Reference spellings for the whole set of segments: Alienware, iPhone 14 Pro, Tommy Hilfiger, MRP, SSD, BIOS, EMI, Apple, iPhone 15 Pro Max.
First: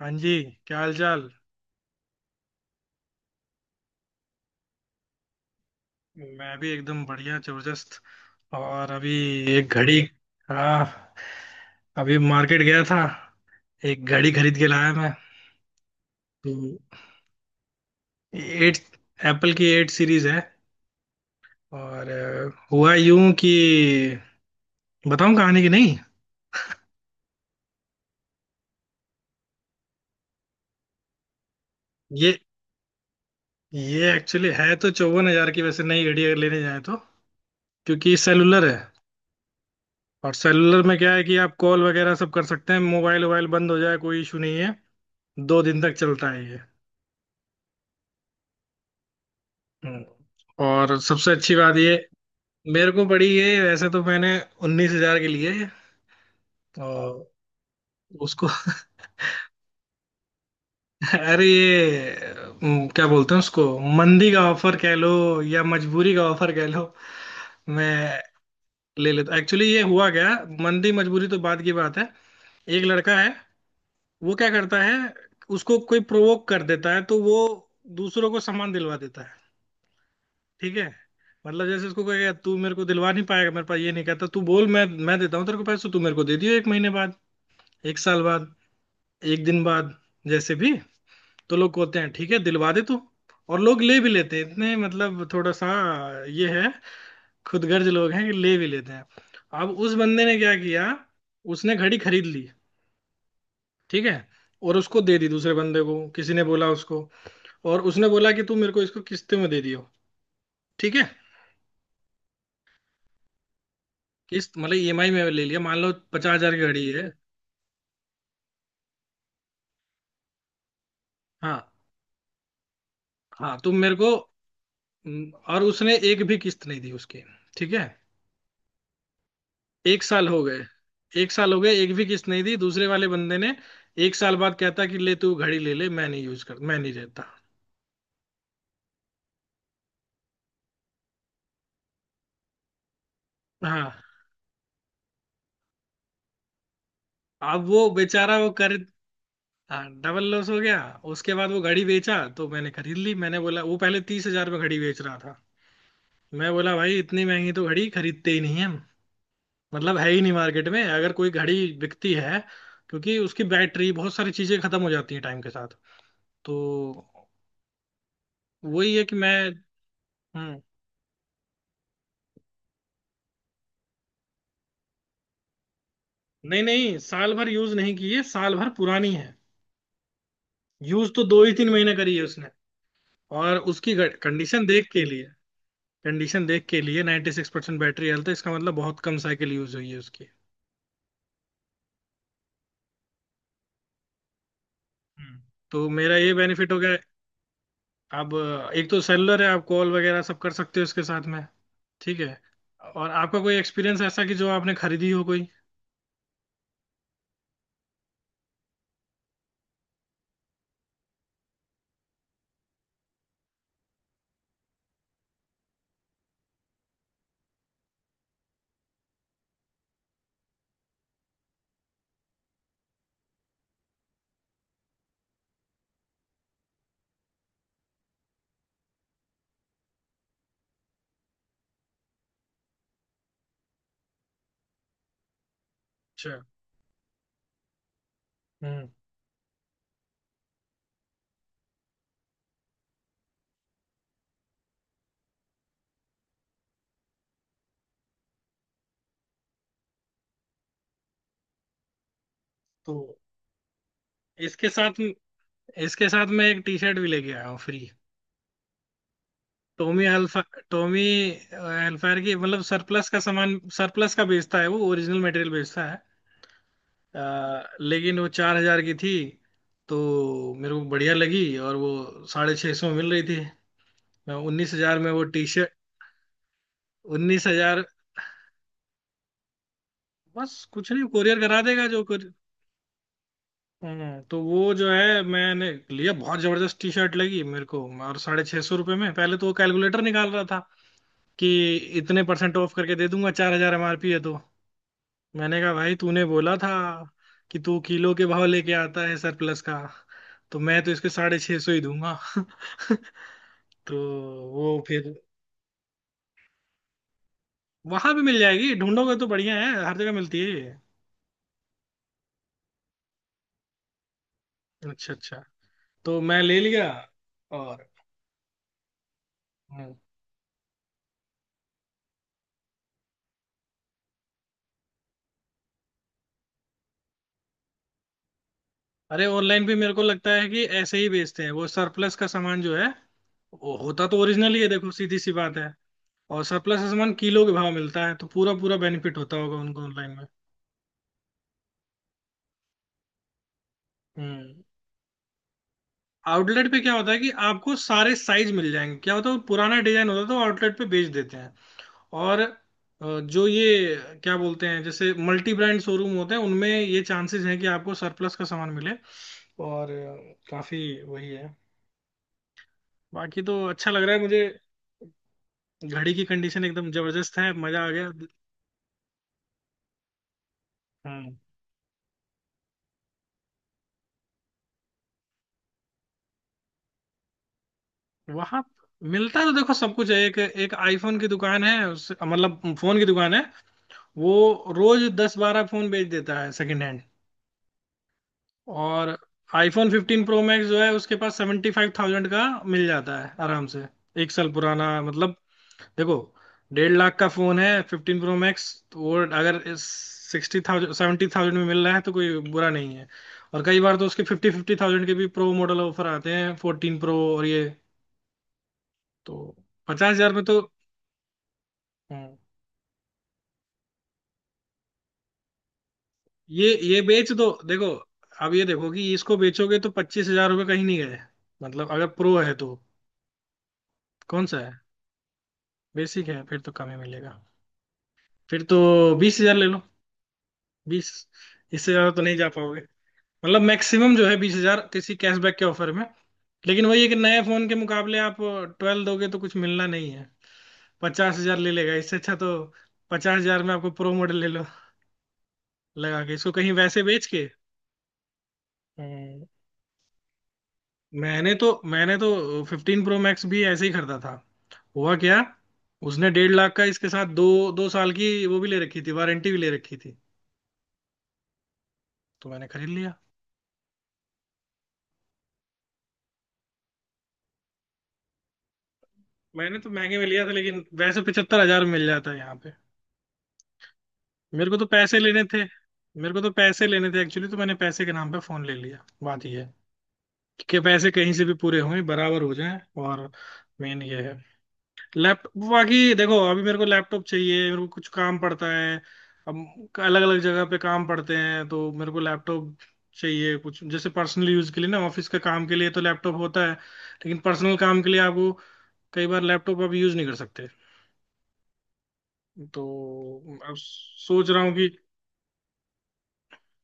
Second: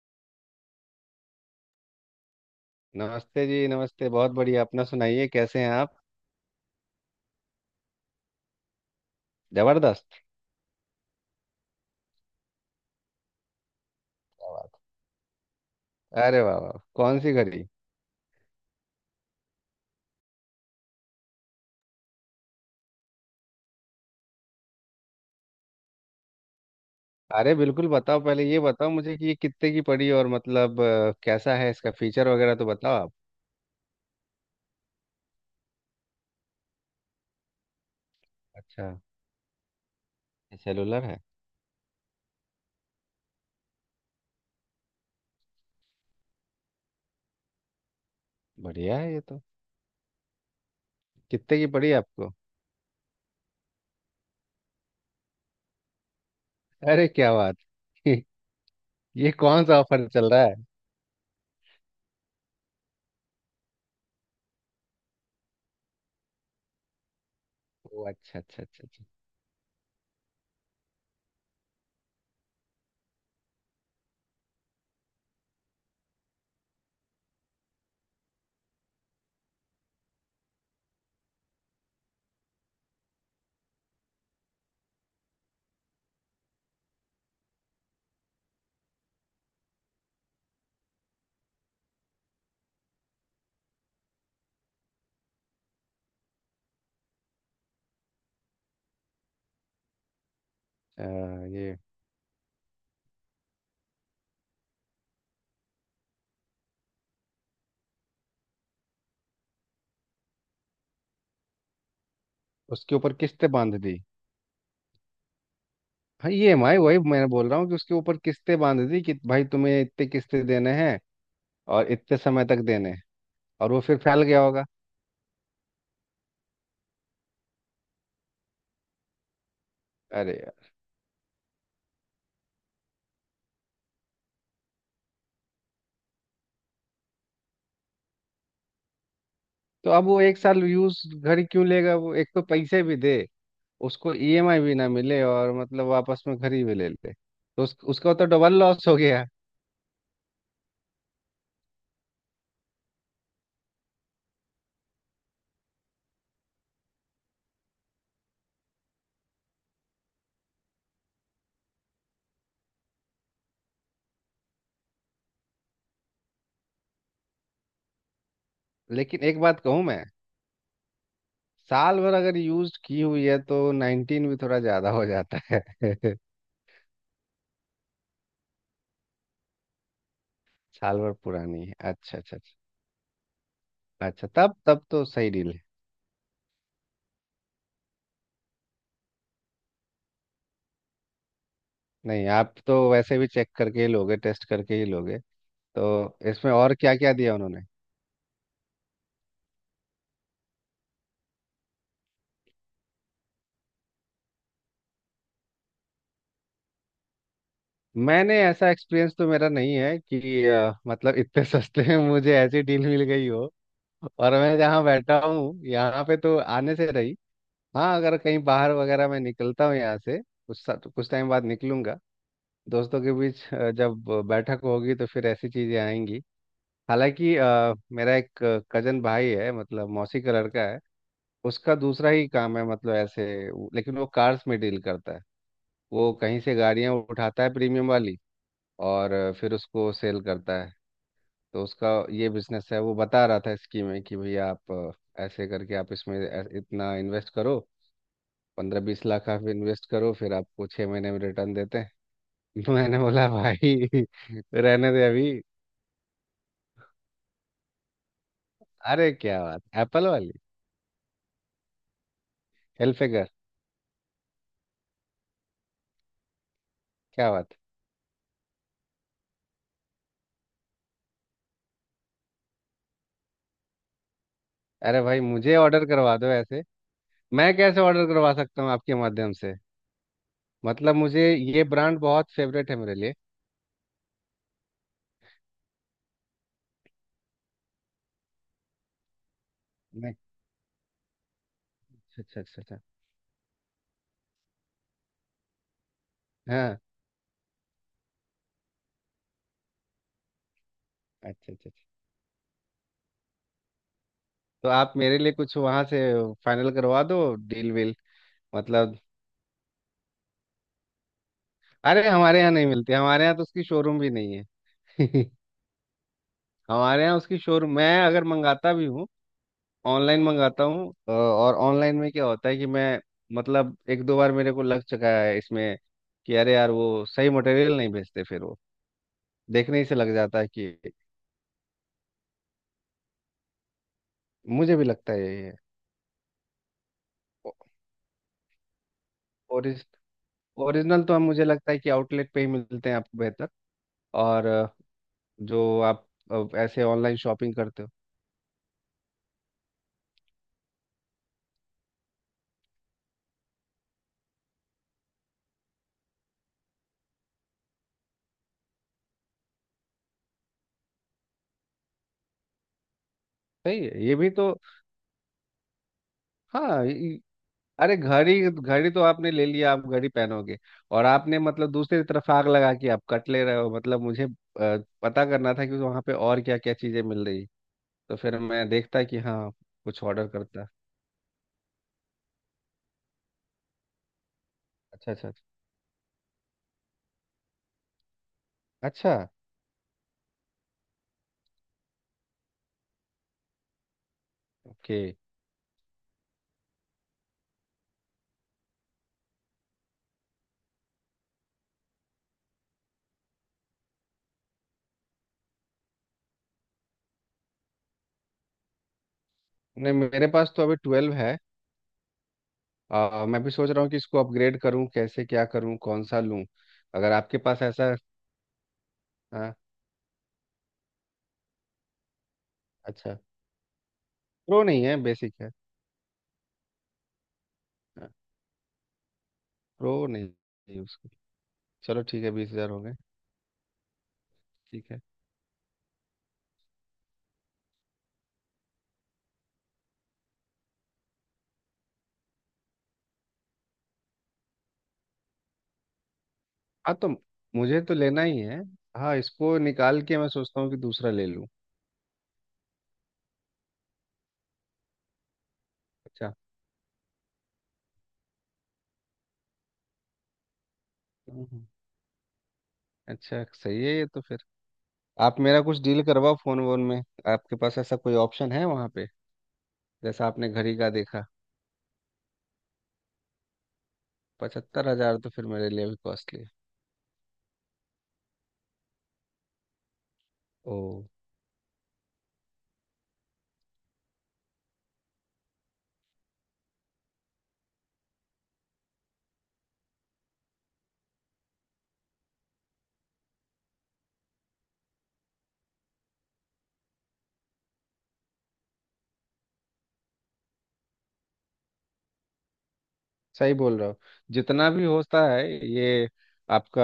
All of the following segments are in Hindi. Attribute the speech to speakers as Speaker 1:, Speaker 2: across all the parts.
Speaker 1: हाँ जी। क्या हाल चाल।
Speaker 2: नमस्ते जी। नमस्ते। बहुत बढ़िया। अपना सुनाइए, कैसे हैं आप?
Speaker 1: मैं भी एकदम बढ़िया जबरदस्त। और अभी एक घड़ी।
Speaker 2: जबरदस्त।
Speaker 1: हाँ, अभी मार्केट गया था। एक घड़ी
Speaker 2: क्या
Speaker 1: खरीद के
Speaker 2: बात
Speaker 1: लाया मैं।
Speaker 2: है। अरे,
Speaker 1: तो
Speaker 2: वाह वाह, कौन सी घड़ी?
Speaker 1: एट एप्पल की एट सीरीज है। और हुआ यूं कि, बताऊं कहानी की नहीं।
Speaker 2: अरे, बिल्कुल बताओ। पहले ये बताओ मुझे कि ये कितने की पड़ी, और मतलब कैसा है इसका फीचर
Speaker 1: ये
Speaker 2: वगैरह तो बताओ आप।
Speaker 1: ये एक्चुअली है तो 54,000 की, वैसे नई घड़ी अगर लेने जाए तो। क्योंकि सेलुलर है।
Speaker 2: अच्छा।
Speaker 1: और
Speaker 2: ये
Speaker 1: सेलुलर में
Speaker 2: सेलुलर
Speaker 1: क्या
Speaker 2: है?
Speaker 1: है कि आप कॉल वगैरह सब कर सकते हैं, मोबाइल वोबाइल बंद हो जाए कोई इशू नहीं है। दो दिन तक चलता है ये।
Speaker 2: बढ़िया है ये तो।
Speaker 1: हम्म। और सबसे अच्छी
Speaker 2: कितने की
Speaker 1: बात ये,
Speaker 2: पड़ी आपको?
Speaker 1: मेरे को पड़ी ये, वैसे तो मैंने 19,000 के लिए। तो
Speaker 2: अरे क्या बात।
Speaker 1: उसको
Speaker 2: ये कौन सा ऑफर चल रहा है?
Speaker 1: अरे ये, क्या बोलते हैं उसको, मंदी का ऑफर कह लो या मजबूरी का ऑफर कह लो। मैं
Speaker 2: ओ अच्छा अच्छा अच्छा अच्छा।
Speaker 1: ले लेता एक्चुअली। ये हुआ क्या, मंदी मजबूरी तो बाद की बात है। एक लड़का है, वो क्या करता है, उसको कोई प्रोवोक कर देता है तो वो दूसरों को सामान दिलवा देता है। ठीक है। मतलब जैसे उसको कहेगा, तू मेरे को दिलवा नहीं पाएगा, मेरे पास ये नहीं, कहता तू बोल, मैं देता हूँ तेरे को पैसे, तो तू मेरे को दे दियो एक महीने बाद, एक साल बाद, एक दिन बाद, जैसे भी। तो लोग कहते हैं ठीक है दिलवा दे तू। और लोग ले भी लेते हैं, इतने मतलब थोड़ा सा ये है, खुदगर्ज लोग हैं कि ले भी लेते हैं। अब उस बंदे ने क्या किया,
Speaker 2: अ,
Speaker 1: उसने
Speaker 2: ये
Speaker 1: घड़ी खरीद ली। ठीक है। और उसको दे दी दूसरे बंदे को, किसी ने बोला उसको। और उसने बोला कि तू मेरे को इसको किस्ते में दे दियो। ठीक है।
Speaker 2: उसके ऊपर किस्तें बांध दी।
Speaker 1: किस्त मतलब ईएमआई में ले लिया, मान लो
Speaker 2: हाँ,
Speaker 1: पचास
Speaker 2: ये
Speaker 1: हजार
Speaker 2: एम
Speaker 1: की
Speaker 2: आई
Speaker 1: घड़ी
Speaker 2: वही
Speaker 1: है।
Speaker 2: मैं बोल रहा हूँ कि उसके ऊपर किस्तें बांध दी कि भाई तुम्हें इतने किस्तें देने हैं,
Speaker 1: हाँ
Speaker 2: और इतने समय तक देने।
Speaker 1: हाँ,
Speaker 2: और
Speaker 1: तो
Speaker 2: वो
Speaker 1: मेरे
Speaker 2: फिर
Speaker 1: को।
Speaker 2: फैल गया होगा।
Speaker 1: और उसने एक भी किस्त नहीं दी उसकी। ठीक है। एक साल
Speaker 2: अरे
Speaker 1: हो गए।
Speaker 2: यार।
Speaker 1: एक साल हो गए, एक भी किस्त नहीं दी दूसरे वाले बंदे ने। एक साल बाद कहता कि ले तू घड़ी ले ले, मैं नहीं यूज कर, मैं नहीं रहता।
Speaker 2: तो अब वो एक साल यूज घर ही क्यों लेगा? वो एक तो पैसे भी दे,
Speaker 1: हाँ,
Speaker 2: उसको ईएमआई भी ना मिले, और मतलब वापस में घर ही भी ले ले, तो
Speaker 1: अब
Speaker 2: उस,
Speaker 1: वो
Speaker 2: उसका तो
Speaker 1: बेचारा वो
Speaker 2: डबल
Speaker 1: कर।
Speaker 2: लॉस हो गया।
Speaker 1: हाँ, डबल लॉस हो गया। उसके बाद वो घड़ी बेचा तो मैंने खरीद ली। मैंने बोला, वो पहले 30,000 में घड़ी बेच रहा था। मैं बोला, भाई, इतनी महंगी तो घड़ी खरीदते ही नहीं है हम। मतलब है ही नहीं मार्केट में अगर कोई घड़ी बिकती है, क्योंकि उसकी बैटरी बहुत सारी चीजें खत्म हो जाती हैं टाइम के साथ। तो वही है कि
Speaker 2: लेकिन
Speaker 1: मैं।
Speaker 2: एक बात कहूँ मैं,
Speaker 1: हम्म।
Speaker 2: साल भर अगर यूज की हुई है तो 19 भी थोड़ा ज्यादा हो जाता है।
Speaker 1: नहीं नहीं, साल भर यूज नहीं की है, साल भर पुरानी है।
Speaker 2: साल भर
Speaker 1: यूज तो दो ही
Speaker 2: पुरानी
Speaker 1: तीन
Speaker 2: है,
Speaker 1: महीने करी
Speaker 2: अच्छा
Speaker 1: है
Speaker 2: अच्छा
Speaker 1: उसने।
Speaker 2: अच्छा।
Speaker 1: और उसकी
Speaker 2: अच्छा तब
Speaker 1: कंडीशन
Speaker 2: तब
Speaker 1: देख
Speaker 2: तो
Speaker 1: के लिए,
Speaker 2: सही डील है।
Speaker 1: कंडीशन देख के लिए 96% बैटरी हेल्थ है, इसका मतलब बहुत कम साइकिल यूज हुई है उसकी।
Speaker 2: नहीं, आप तो वैसे भी चेक करके ही लोगे, टेस्ट करके ही लोगे।
Speaker 1: हम्म तो मेरा
Speaker 2: तो
Speaker 1: ये
Speaker 2: इसमें
Speaker 1: बेनिफिट
Speaker 2: और
Speaker 1: हो
Speaker 2: क्या
Speaker 1: गया।
Speaker 2: क्या दिया उन्होंने?
Speaker 1: अब, एक तो सेलुलर है, आप कॉल वगैरह सब कर सकते हो इसके साथ में। ठीक है। और आपका कोई एक्सपीरियंस ऐसा कि जो आपने खरीदी हो कोई।
Speaker 2: मैंने ऐसा एक्सपीरियंस तो मेरा नहीं है कि मतलब इतने सस्ते में मुझे ऐसी डील मिल गई हो। और मैं जहाँ बैठा हूँ यहाँ पे तो आने से रही। हाँ, अगर कहीं बाहर वगैरह मैं निकलता हूँ यहाँ से, कुछ कुछ टाइम बाद निकलूंगा। दोस्तों के बीच जब बैठक होगी, तो फिर ऐसी चीज़ें आएंगी। हालांकि मेरा एक कजन भाई है, मतलब मौसी का लड़का है। उसका दूसरा ही काम है, मतलब ऐसे लेकिन वो कार्स में डील करता है। वो कहीं
Speaker 1: अच्छा।
Speaker 2: से गाड़ियाँ उठाता है प्रीमियम वाली,
Speaker 1: हम्म
Speaker 2: और फिर उसको सेल करता है। तो उसका ये बिजनेस है। वो बता रहा था स्कीम में कि भैया आप ऐसे करके आप इसमें इतना इन्वेस्ट करो, 15-20 लाख आप इन्वेस्ट करो, फिर आपको 6 महीने में रिटर्न देते हैं। तो मैंने
Speaker 1: तो
Speaker 2: बोला भाई
Speaker 1: इसके
Speaker 2: रहने
Speaker 1: साथ,
Speaker 2: दे अभी।
Speaker 1: इसके साथ मैं एक टी शर्ट भी लेके आया हूँ फ्री।
Speaker 2: अरे क्या बात,
Speaker 1: टोमी
Speaker 2: एप्पल वाली?
Speaker 1: अल्फा, टोमी एल्फायर की। मतलब सरप्लस का
Speaker 2: हेल्फेगर।
Speaker 1: सामान, सरप्लस का बेचता है वो, ओरिजिनल मटेरियल बेचता है।
Speaker 2: क्या बात।
Speaker 1: लेकिन वो 4,000 की थी। तो मेरे को बढ़िया लगी, और वो 650 में मिल रही थी। मैं 19,000
Speaker 2: अरे
Speaker 1: में
Speaker 2: भाई
Speaker 1: वो टी
Speaker 2: मुझे
Speaker 1: शर्ट।
Speaker 2: ऑर्डर करवा दो ऐसे।
Speaker 1: उन्नीस
Speaker 2: मैं कैसे
Speaker 1: हजार
Speaker 2: ऑर्डर करवा सकता हूँ आपके माध्यम से?
Speaker 1: बस कुछ
Speaker 2: मतलब
Speaker 1: नहीं,
Speaker 2: मुझे
Speaker 1: कोरियर करा
Speaker 2: ये
Speaker 1: देगा
Speaker 2: ब्रांड
Speaker 1: जो कुछ।
Speaker 2: बहुत फेवरेट है मेरे लिए।
Speaker 1: हम्म। तो वो जो है मैंने लिया, बहुत जबरदस्त टी शर्ट लगी मेरे को, और 650 रुपये में। पहले तो वो कैलकुलेटर
Speaker 2: नहीं,
Speaker 1: निकाल रहा था कि
Speaker 2: अच्छा
Speaker 1: इतने
Speaker 2: अच्छा
Speaker 1: परसेंट
Speaker 2: अच्छा
Speaker 1: ऑफ
Speaker 2: अच्छा।
Speaker 1: करके दे दूंगा, 4,000 एमआरपी है तो। मैंने कहा भाई, तूने बोला था
Speaker 2: हाँ,
Speaker 1: कि तू किलो के भाव लेके आता है सरप्लस का, तो मैं तो इसके साढ़े
Speaker 2: अच्छा
Speaker 1: छह
Speaker 2: अच्छा।
Speaker 1: सौ ही दूंगा। तो
Speaker 2: तो
Speaker 1: वो
Speaker 2: आप
Speaker 1: फिर,
Speaker 2: मेरे लिए कुछ वहां से फाइनल करवा दो, डील वील।
Speaker 1: वहां भी मिल जाएगी
Speaker 2: मतलब,
Speaker 1: ढूंढोगे तो। बढ़िया है, हर जगह मिलती है ये।
Speaker 2: अरे हमारे यहाँ नहीं मिलती। हमारे यहाँ तो उसकी शोरूम भी नहीं
Speaker 1: अच्छा
Speaker 2: है।
Speaker 1: अच्छा। तो मैं ले लिया।
Speaker 2: हमारे यहाँ उसकी शोरूम,
Speaker 1: और
Speaker 2: मैं अगर मंगाता भी हूँ,
Speaker 1: हम्म।
Speaker 2: ऑनलाइन मंगाता हूँ, और ऑनलाइन में क्या होता है कि मैं, मतलब एक दो बार मेरे को लग चुका है इसमें कि अरे यार वो सही मटेरियल नहीं भेजते, फिर वो
Speaker 1: अरे, ऑनलाइन भी
Speaker 2: देखने ही
Speaker 1: मेरे
Speaker 2: से
Speaker 1: को
Speaker 2: लग
Speaker 1: लगता
Speaker 2: जाता
Speaker 1: है
Speaker 2: है
Speaker 1: कि
Speaker 2: कि,
Speaker 1: ऐसे ही बेचते हैं वो सरप्लस का सामान जो है। वो होता तो ओरिजिनल ही है,
Speaker 2: मुझे भी
Speaker 1: देखो
Speaker 2: लगता
Speaker 1: सीधी
Speaker 2: है
Speaker 1: सी
Speaker 2: यही है।
Speaker 1: बात है। और सरप्लस का सामान किलो के भाव मिलता है तो पूरा पूरा बेनिफिट होता होगा उनको
Speaker 2: ओरिज
Speaker 1: ऑनलाइन में।
Speaker 2: ओरिजिनल तो हम मुझे लगता है कि आउटलेट पे ही मिलते हैं आपको बेहतर। और
Speaker 1: हम्म।
Speaker 2: जो आप
Speaker 1: आउटलेट पे
Speaker 2: ऐसे
Speaker 1: क्या होता
Speaker 2: ऑनलाइन
Speaker 1: है कि
Speaker 2: शॉपिंग
Speaker 1: आपको
Speaker 2: करते हो,
Speaker 1: सारे साइज मिल जाएंगे, क्या होता है, पुराना डिजाइन होता है तो आउटलेट पे बेच देते हैं। और जो ये, क्या बोलते हैं, जैसे मल्टी ब्रांड शोरूम होते हैं, उनमें ये चांसेस हैं कि आपको सरप्लस का सामान मिले। और काफी वही है। बाकी तो
Speaker 2: सही
Speaker 1: अच्छा लग
Speaker 2: है
Speaker 1: रहा
Speaker 2: ये
Speaker 1: है
Speaker 2: भी
Speaker 1: मुझे।
Speaker 2: तो।
Speaker 1: घड़ी की कंडीशन
Speaker 2: हाँ
Speaker 1: एकदम जबरदस्त है, मजा आ
Speaker 2: अरे
Speaker 1: गया।
Speaker 2: घड़ी घड़ी तो आपने ले लिया, आप घड़ी पहनोगे, और
Speaker 1: हम्म
Speaker 2: आपने मतलब दूसरी तरफ आग लगा के आप कट ले रहे हो। मतलब मुझे पता करना था कि वहाँ पे और क्या क्या चीज़ें मिल रही, तो फिर
Speaker 1: वहां
Speaker 2: मैं देखता कि
Speaker 1: मिलता
Speaker 2: हाँ,
Speaker 1: तो देखो सब
Speaker 2: कुछ
Speaker 1: कुछ है।
Speaker 2: ऑर्डर
Speaker 1: एक
Speaker 2: करता।
Speaker 1: एक आईफोन की दुकान है, उस मतलब फोन की दुकान है वो। रोज
Speaker 2: अच्छा अच्छा
Speaker 1: 10-12 फोन बेच देता है सेकंड हैंड। और
Speaker 2: अच्छा।
Speaker 1: iPhone 15 प्रो मैक्स जो है उसके पास 75,000 का मिल जाता है आराम से। एक साल पुराना
Speaker 2: ओके।
Speaker 1: मतलब। देखो, 1,50,000 का फोन है 15 प्रो मैक्स। तो वो अगर 60,000, 70,000 में मिल रहा है तो कोई बुरा नहीं है। और कई बार तो उसके फिफ्टी फिफ्टी थाउजेंड के भी प्रो मॉडल ऑफर आते हैं, 14 प्रो और ये। तो
Speaker 2: नहीं,
Speaker 1: पचास
Speaker 2: मेरे
Speaker 1: हजार में
Speaker 2: पास
Speaker 1: तो।
Speaker 2: तो अभी 12 है।
Speaker 1: हम्म,
Speaker 2: मैं भी सोच रहा हूँ कि इसको अपग्रेड करूँ, कैसे क्या करूँ, कौन सा लूँ,
Speaker 1: ये
Speaker 2: अगर
Speaker 1: बेच
Speaker 2: आपके
Speaker 1: दो
Speaker 2: पास
Speaker 1: देखो।
Speaker 2: ऐसा।
Speaker 1: अब ये देखो कि इसको
Speaker 2: हाँ।
Speaker 1: बेचोगे तो 25,000 रुपये कहीं नहीं गए। मतलब अगर प्रो है तो।
Speaker 2: अच्छा।
Speaker 1: कौन सा
Speaker 2: प्रो
Speaker 1: है।
Speaker 2: नहीं है, बेसिक है।
Speaker 1: बेसिक है, फिर तो कम ही मिलेगा।
Speaker 2: हाँ,
Speaker 1: फिर तो 20,000 ले लो।
Speaker 2: प्रो नहीं है उसके।
Speaker 1: बीस, इससे
Speaker 2: चलो
Speaker 1: ज्यादा तो
Speaker 2: ठीक है,
Speaker 1: नहीं जा
Speaker 2: 20 हज़ार
Speaker 1: पाओगे।
Speaker 2: हो गए।
Speaker 1: मतलब मैक्सिमम जो है 20,000,
Speaker 2: ठीक है।
Speaker 1: किसी कैशबैक के ऑफर में। लेकिन वही है कि नए फोन के मुकाबले आप 12 दोगे तो कुछ मिलना नहीं है। 50,000 ले लेगा इससे अच्छा, तो 50,000 में आपको प्रो मॉडल ले लो, लगा के इसको कहीं
Speaker 2: हाँ,
Speaker 1: वैसे
Speaker 2: तो
Speaker 1: बेच के।
Speaker 2: मुझे तो लेना ही है। हाँ,
Speaker 1: हम्म,
Speaker 2: इसको निकाल के मैं सोचता हूँ कि दूसरा ले लूँ।
Speaker 1: मैंने तो 15 प्रो मैक्स भी ऐसे ही खरीदा था। हुआ क्या, उसने
Speaker 2: अच्छा।
Speaker 1: 1,50,000 का, इसके साथ दो दो साल की वो भी ले रखी थी, वारंटी भी ले रखी थी।
Speaker 2: हम्म। हम्म।
Speaker 1: तो मैंने खरीद लिया।
Speaker 2: अच्छा, सही है ये तो फिर। आप मेरा कुछ डील करवाओ फोन वोन में। आपके पास ऐसा कोई ऑप्शन है वहाँ पे
Speaker 1: मैंने तो महंगे में
Speaker 2: जैसा
Speaker 1: लिया
Speaker 2: आपने
Speaker 1: था,
Speaker 2: घड़ी
Speaker 1: लेकिन
Speaker 2: का
Speaker 1: वैसे
Speaker 2: देखा?
Speaker 1: 75,000 मिल जाता है यहाँ पे। मेरे को तो
Speaker 2: 75 हजार
Speaker 1: पैसे
Speaker 2: तो
Speaker 1: लेने
Speaker 2: फिर
Speaker 1: थे।
Speaker 2: मेरे लिए भी
Speaker 1: मेरे
Speaker 2: कॉस्टली
Speaker 1: को
Speaker 2: है।
Speaker 1: तो पैसे लेने थे एक्चुअली, तो मैंने पैसे के नाम पे फोन ले लिया। बात ये है
Speaker 2: ओ,
Speaker 1: कि पैसे कहीं से भी पूरे हों, बराबर हो जाएं, और मेन ये है। लैपटॉप, बाकी देखो अभी मेरे को लैपटॉप चाहिए, मेरे को कुछ काम पड़ता है। अब अलग अलग जगह पे काम पड़ते हैं तो मेरे को लैपटॉप चाहिए, कुछ जैसे पर्सनल यूज के लिए ना, ऑफिस के काम के लिए तो लैपटॉप होता है, लेकिन पर्सनल काम के लिए आपको कई बार लैपटॉप आप यूज नहीं कर सकते। तो
Speaker 2: सही
Speaker 1: अब
Speaker 2: बोल रहे हो।
Speaker 1: सोच रहा
Speaker 2: जितना
Speaker 1: हूँ
Speaker 2: भी
Speaker 1: कि
Speaker 2: होता है ये आपका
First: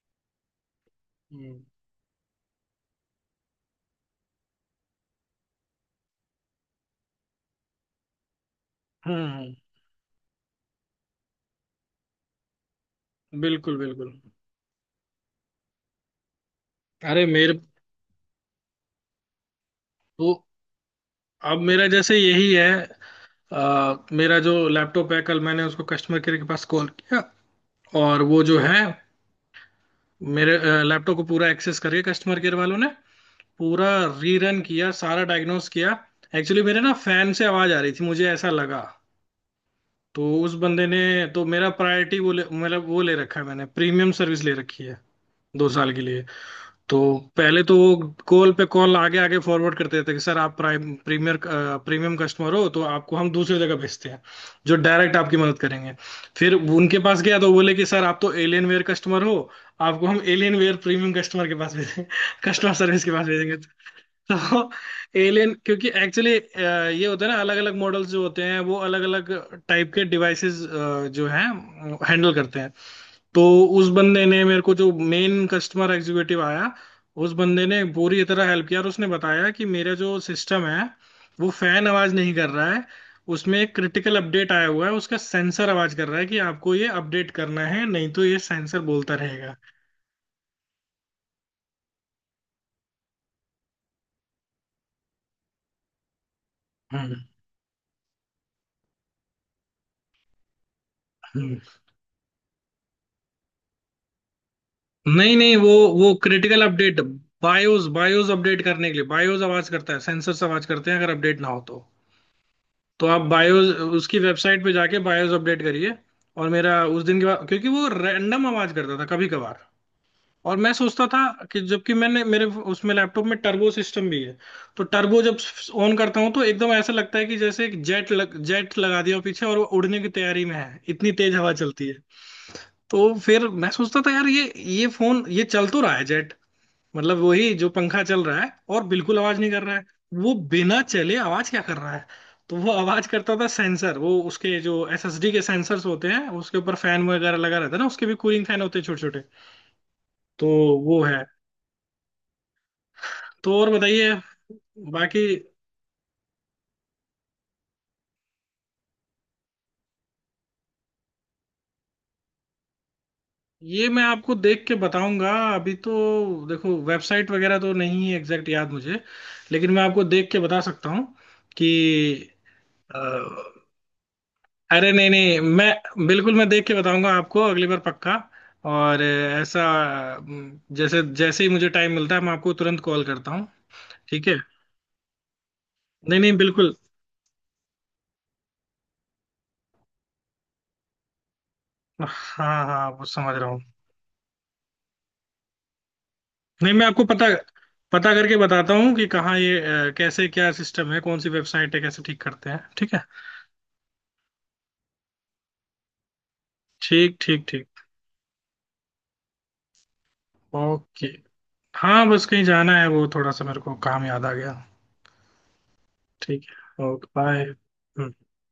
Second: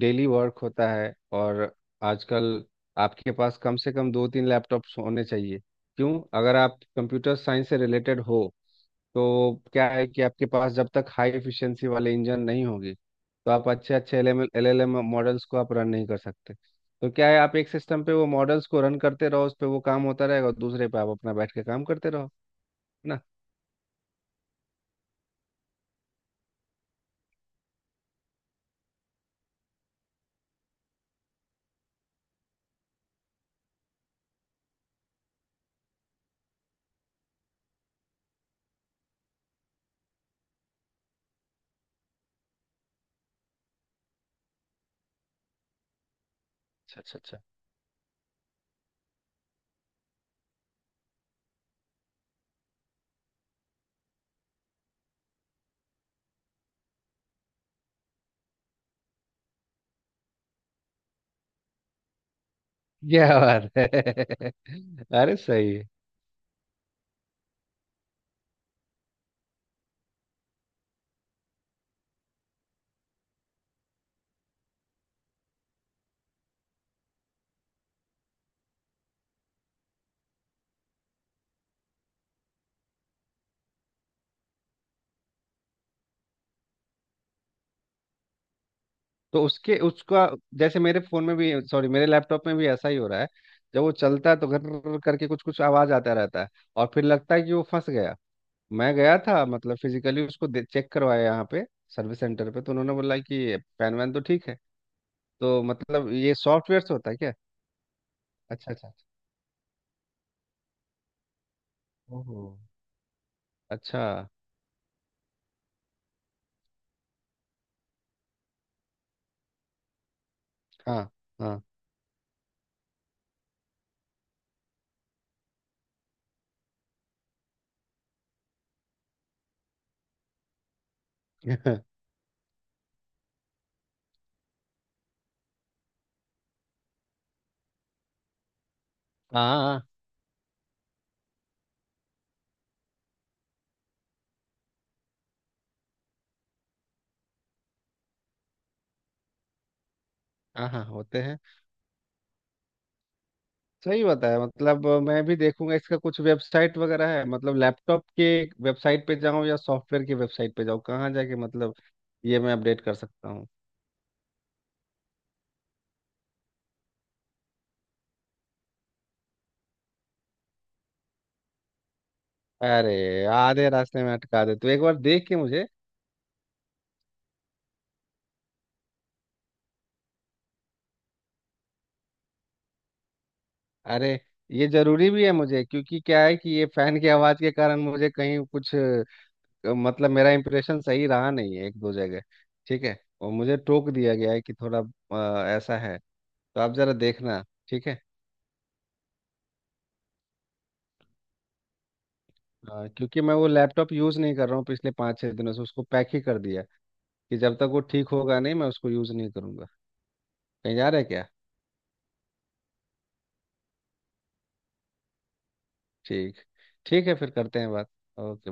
Speaker 2: डेली वर्क होता है।
Speaker 1: हम्म
Speaker 2: और आजकल आपके पास कम से कम दो तीन लैपटॉप्स होने चाहिए। क्यों? अगर आप कंप्यूटर साइंस से रिलेटेड हो,
Speaker 1: हम्म,
Speaker 2: तो क्या है कि आपके पास जब तक हाई एफिशिएंसी वाले इंजन नहीं होगी, तो आप
Speaker 1: बिल्कुल
Speaker 2: अच्छे
Speaker 1: बिल्कुल।
Speaker 2: अच्छे LLM मॉडल्स को आप रन नहीं कर सकते। तो
Speaker 1: अरे
Speaker 2: क्या है,
Speaker 1: मेरे
Speaker 2: आप एक सिस्टम पे वो मॉडल्स को रन करते रहो, उस पे वो काम होता
Speaker 1: तो,
Speaker 2: रहेगा, और दूसरे पे आप अपना बैठ
Speaker 1: अब
Speaker 2: के काम
Speaker 1: मेरा
Speaker 2: करते
Speaker 1: जैसे
Speaker 2: रहो, है
Speaker 1: यही है।
Speaker 2: ना?
Speaker 1: आ, मेरा जो लैपटॉप है, कल मैंने उसको कस्टमर केयर के पास कॉल किया। और वो जो है, मेरे लैपटॉप को पूरा एक्सेस करके कस्टमर केयर वालों ने पूरा रीरन किया, सारा डायग्नोस किया। एक्चुअली मेरे ना फैन से आवाज आ रही थी, मुझे ऐसा लगा। तो उस बंदे ने, तो मेरा प्रायोरिटी वो मतलब वो ले रखा है, मैंने प्रीमियम सर्विस ले रखी है दो साल के लिए। तो
Speaker 2: अच्छा अच्छा अच्छा।
Speaker 1: पहले तो वो कॉल पे कॉल आगे आगे फॉरवर्ड करते थे कि सर आप प्राइम प्रीमियर प्रीमियम कस्टमर हो तो आपको हम दूसरी जगह भेजते हैं, जो डायरेक्ट आपकी मदद करेंगे। फिर उनके पास गया तो बोले कि सर आप तो एलियन वेयर कस्टमर हो, आपको हम एलियन वेयर प्रीमियम कस्टमर के पास भेजेंगे, कस्टमर सर्विस के पास
Speaker 2: क्या
Speaker 1: भेजेंगे।
Speaker 2: बात है।
Speaker 1: तो
Speaker 2: अरे
Speaker 1: एलियन,
Speaker 2: सही है।
Speaker 1: क्योंकि एक्चुअली ये होता है ना, अलग अलग मॉडल्स जो होते हैं वो अलग अलग टाइप के डिवाइसेस जो हैं हैंडल करते हैं। तो उस बंदे ने मेरे को, जो मेन कस्टमर एग्जीक्यूटिव आया उस बंदे ने पूरी तरह हेल्प किया, और उसने बताया कि मेरा जो सिस्टम है वो फैन आवाज नहीं कर रहा है, उसमें एक क्रिटिकल अपडेट आया हुआ है, उसका सेंसर आवाज कर रहा है कि आपको ये अपडेट करना है नहीं तो ये सेंसर बोलता
Speaker 2: तो
Speaker 1: रहेगा।
Speaker 2: उसके उसका, जैसे मेरे फोन में भी, सॉरी मेरे लैपटॉप में भी ऐसा ही हो रहा है। जब वो चलता है तो घर करके कुछ कुछ आवाज आता रहता है, और फिर
Speaker 1: हम्म
Speaker 2: लगता है कि वो फंस गया। मैं गया था, मतलब फिजिकली उसको चेक करवाया यहाँ
Speaker 1: हम्म।
Speaker 2: पे, सर्विस सेंटर पे, तो उन्होंने बोला कि फैन वैन तो ठीक है।
Speaker 1: नहीं नहीं,
Speaker 2: तो
Speaker 1: वो
Speaker 2: मतलब
Speaker 1: वो
Speaker 2: ये
Speaker 1: क्रिटिकल
Speaker 2: सॉफ्टवेयर से
Speaker 1: अपडेट,
Speaker 2: होता है क्या?
Speaker 1: बायोस बायोस अपडेट
Speaker 2: अच्छा अच्छा
Speaker 1: करने के
Speaker 2: अच्छा।
Speaker 1: लिए बायोस आवाज करता है, सेंसर आवाज करते हैं अगर अपडेट ना हो तो।
Speaker 2: ओहो।
Speaker 1: तो आप बायोस,
Speaker 2: अच्छा।
Speaker 1: उसकी वेबसाइट पे जाके बायोस अपडेट करिए। और मेरा उस दिन के बाद, क्योंकि वो रैंडम आवाज करता था कभी कभार, और मैं सोचता
Speaker 2: हाँ
Speaker 1: था, कि
Speaker 2: हाँ।
Speaker 1: जबकि मैंने मेरे, उसमें लैपटॉप में टर्बो सिस्टम भी है, तो टर्बो जब ऑन करता हूँ तो एकदम ऐसा लगता है कि जैसे एक जेट लगा दिया हो पीछे और वो उड़ने की तैयारी में है, इतनी तेज हवा चलती है। तो फिर मैं सोचता था, यार, ये फोन ये चल तो रहा है जेट, मतलब वही जो पंखा चल रहा है, और बिल्कुल आवाज नहीं कर रहा
Speaker 2: हाँ
Speaker 1: है। वो बिना चले आवाज क्या कर रहा है। तो वो आवाज करता था सेंसर, वो उसके जो एसएसडी के सेंसर्स होते हैं उसके ऊपर फैन वगैरह लगा रहता है ना, उसके भी कूलिंग फैन होते हैं छोटे छोटे। तो
Speaker 2: हाँ हाँ,
Speaker 1: वो
Speaker 2: होते
Speaker 1: है।
Speaker 2: हैं।
Speaker 1: तो और
Speaker 2: सही
Speaker 1: बताइए,
Speaker 2: बताया। मतलब मैं
Speaker 1: बाकी।
Speaker 2: भी देखूंगा, इसका कुछ वेबसाइट वगैरह है मतलब लैपटॉप के? वेबसाइट पे जाऊँ या सॉफ्टवेयर की वेबसाइट पे जाऊँ, कहाँ जाके मतलब ये मैं अपडेट कर सकता हूँ?
Speaker 1: ये मैं आपको देख के बताऊंगा। अभी तो देखो वेबसाइट वगैरह तो नहीं है एग्जैक्ट याद मुझे, लेकिन मैं आपको देख के बता सकता हूँ कि।
Speaker 2: अरे आधे रास्ते में अटका दे तो एक
Speaker 1: अरे
Speaker 2: बार
Speaker 1: नहीं
Speaker 2: देख के
Speaker 1: नहीं,
Speaker 2: मुझे।
Speaker 1: मैं बिल्कुल, मैं देख के बताऊंगा आपको अगली बार, पक्का। और ऐसा, जैसे जैसे ही मुझे टाइम मिलता है मैं आपको तुरंत कॉल करता हूँ।
Speaker 2: अरे
Speaker 1: ठीक है।
Speaker 2: ये जरूरी भी है मुझे, क्योंकि
Speaker 1: नहीं
Speaker 2: क्या
Speaker 1: नहीं,
Speaker 2: है कि ये
Speaker 1: बिल्कुल।
Speaker 2: फैन की आवाज के कारण मुझे कहीं कुछ मतलब मेरा इंप्रेशन सही रहा नहीं है एक दो जगह।
Speaker 1: हाँ
Speaker 2: ठीक
Speaker 1: हाँ,
Speaker 2: है,
Speaker 1: वो
Speaker 2: और
Speaker 1: समझ रहा
Speaker 2: मुझे
Speaker 1: हूँ।
Speaker 2: टोक दिया गया है कि थोड़ा ऐसा है। तो आप
Speaker 1: नहीं मैं
Speaker 2: जरा
Speaker 1: आपको पता
Speaker 2: देखना। ठीक है।
Speaker 1: पता करके बताता हूँ कि कहाँ ये, कैसे, क्या सिस्टम है, कौन सी वेबसाइट है, कैसे ठीक करते हैं, ठीक है।
Speaker 2: क्योंकि मैं वो लैपटॉप यूज नहीं कर रहा हूँ पिछले 5-6 दिनों से, उसको पैक ही कर दिया
Speaker 1: ठीक
Speaker 2: कि
Speaker 1: ठीक
Speaker 2: जब
Speaker 1: ठीक।
Speaker 2: तक वो ठीक होगा नहीं मैं उसको यूज नहीं करूंगा। कहीं जा रहे
Speaker 1: ओके।
Speaker 2: क्या?
Speaker 1: हाँ बस कहीं जाना है, वो थोड़ा सा मेरे को काम याद आ गया।
Speaker 2: ठीक।
Speaker 1: ठीक है,
Speaker 2: ठीक
Speaker 1: ओके
Speaker 2: है, फिर करते हैं बात।
Speaker 1: बाय।
Speaker 2: ओके।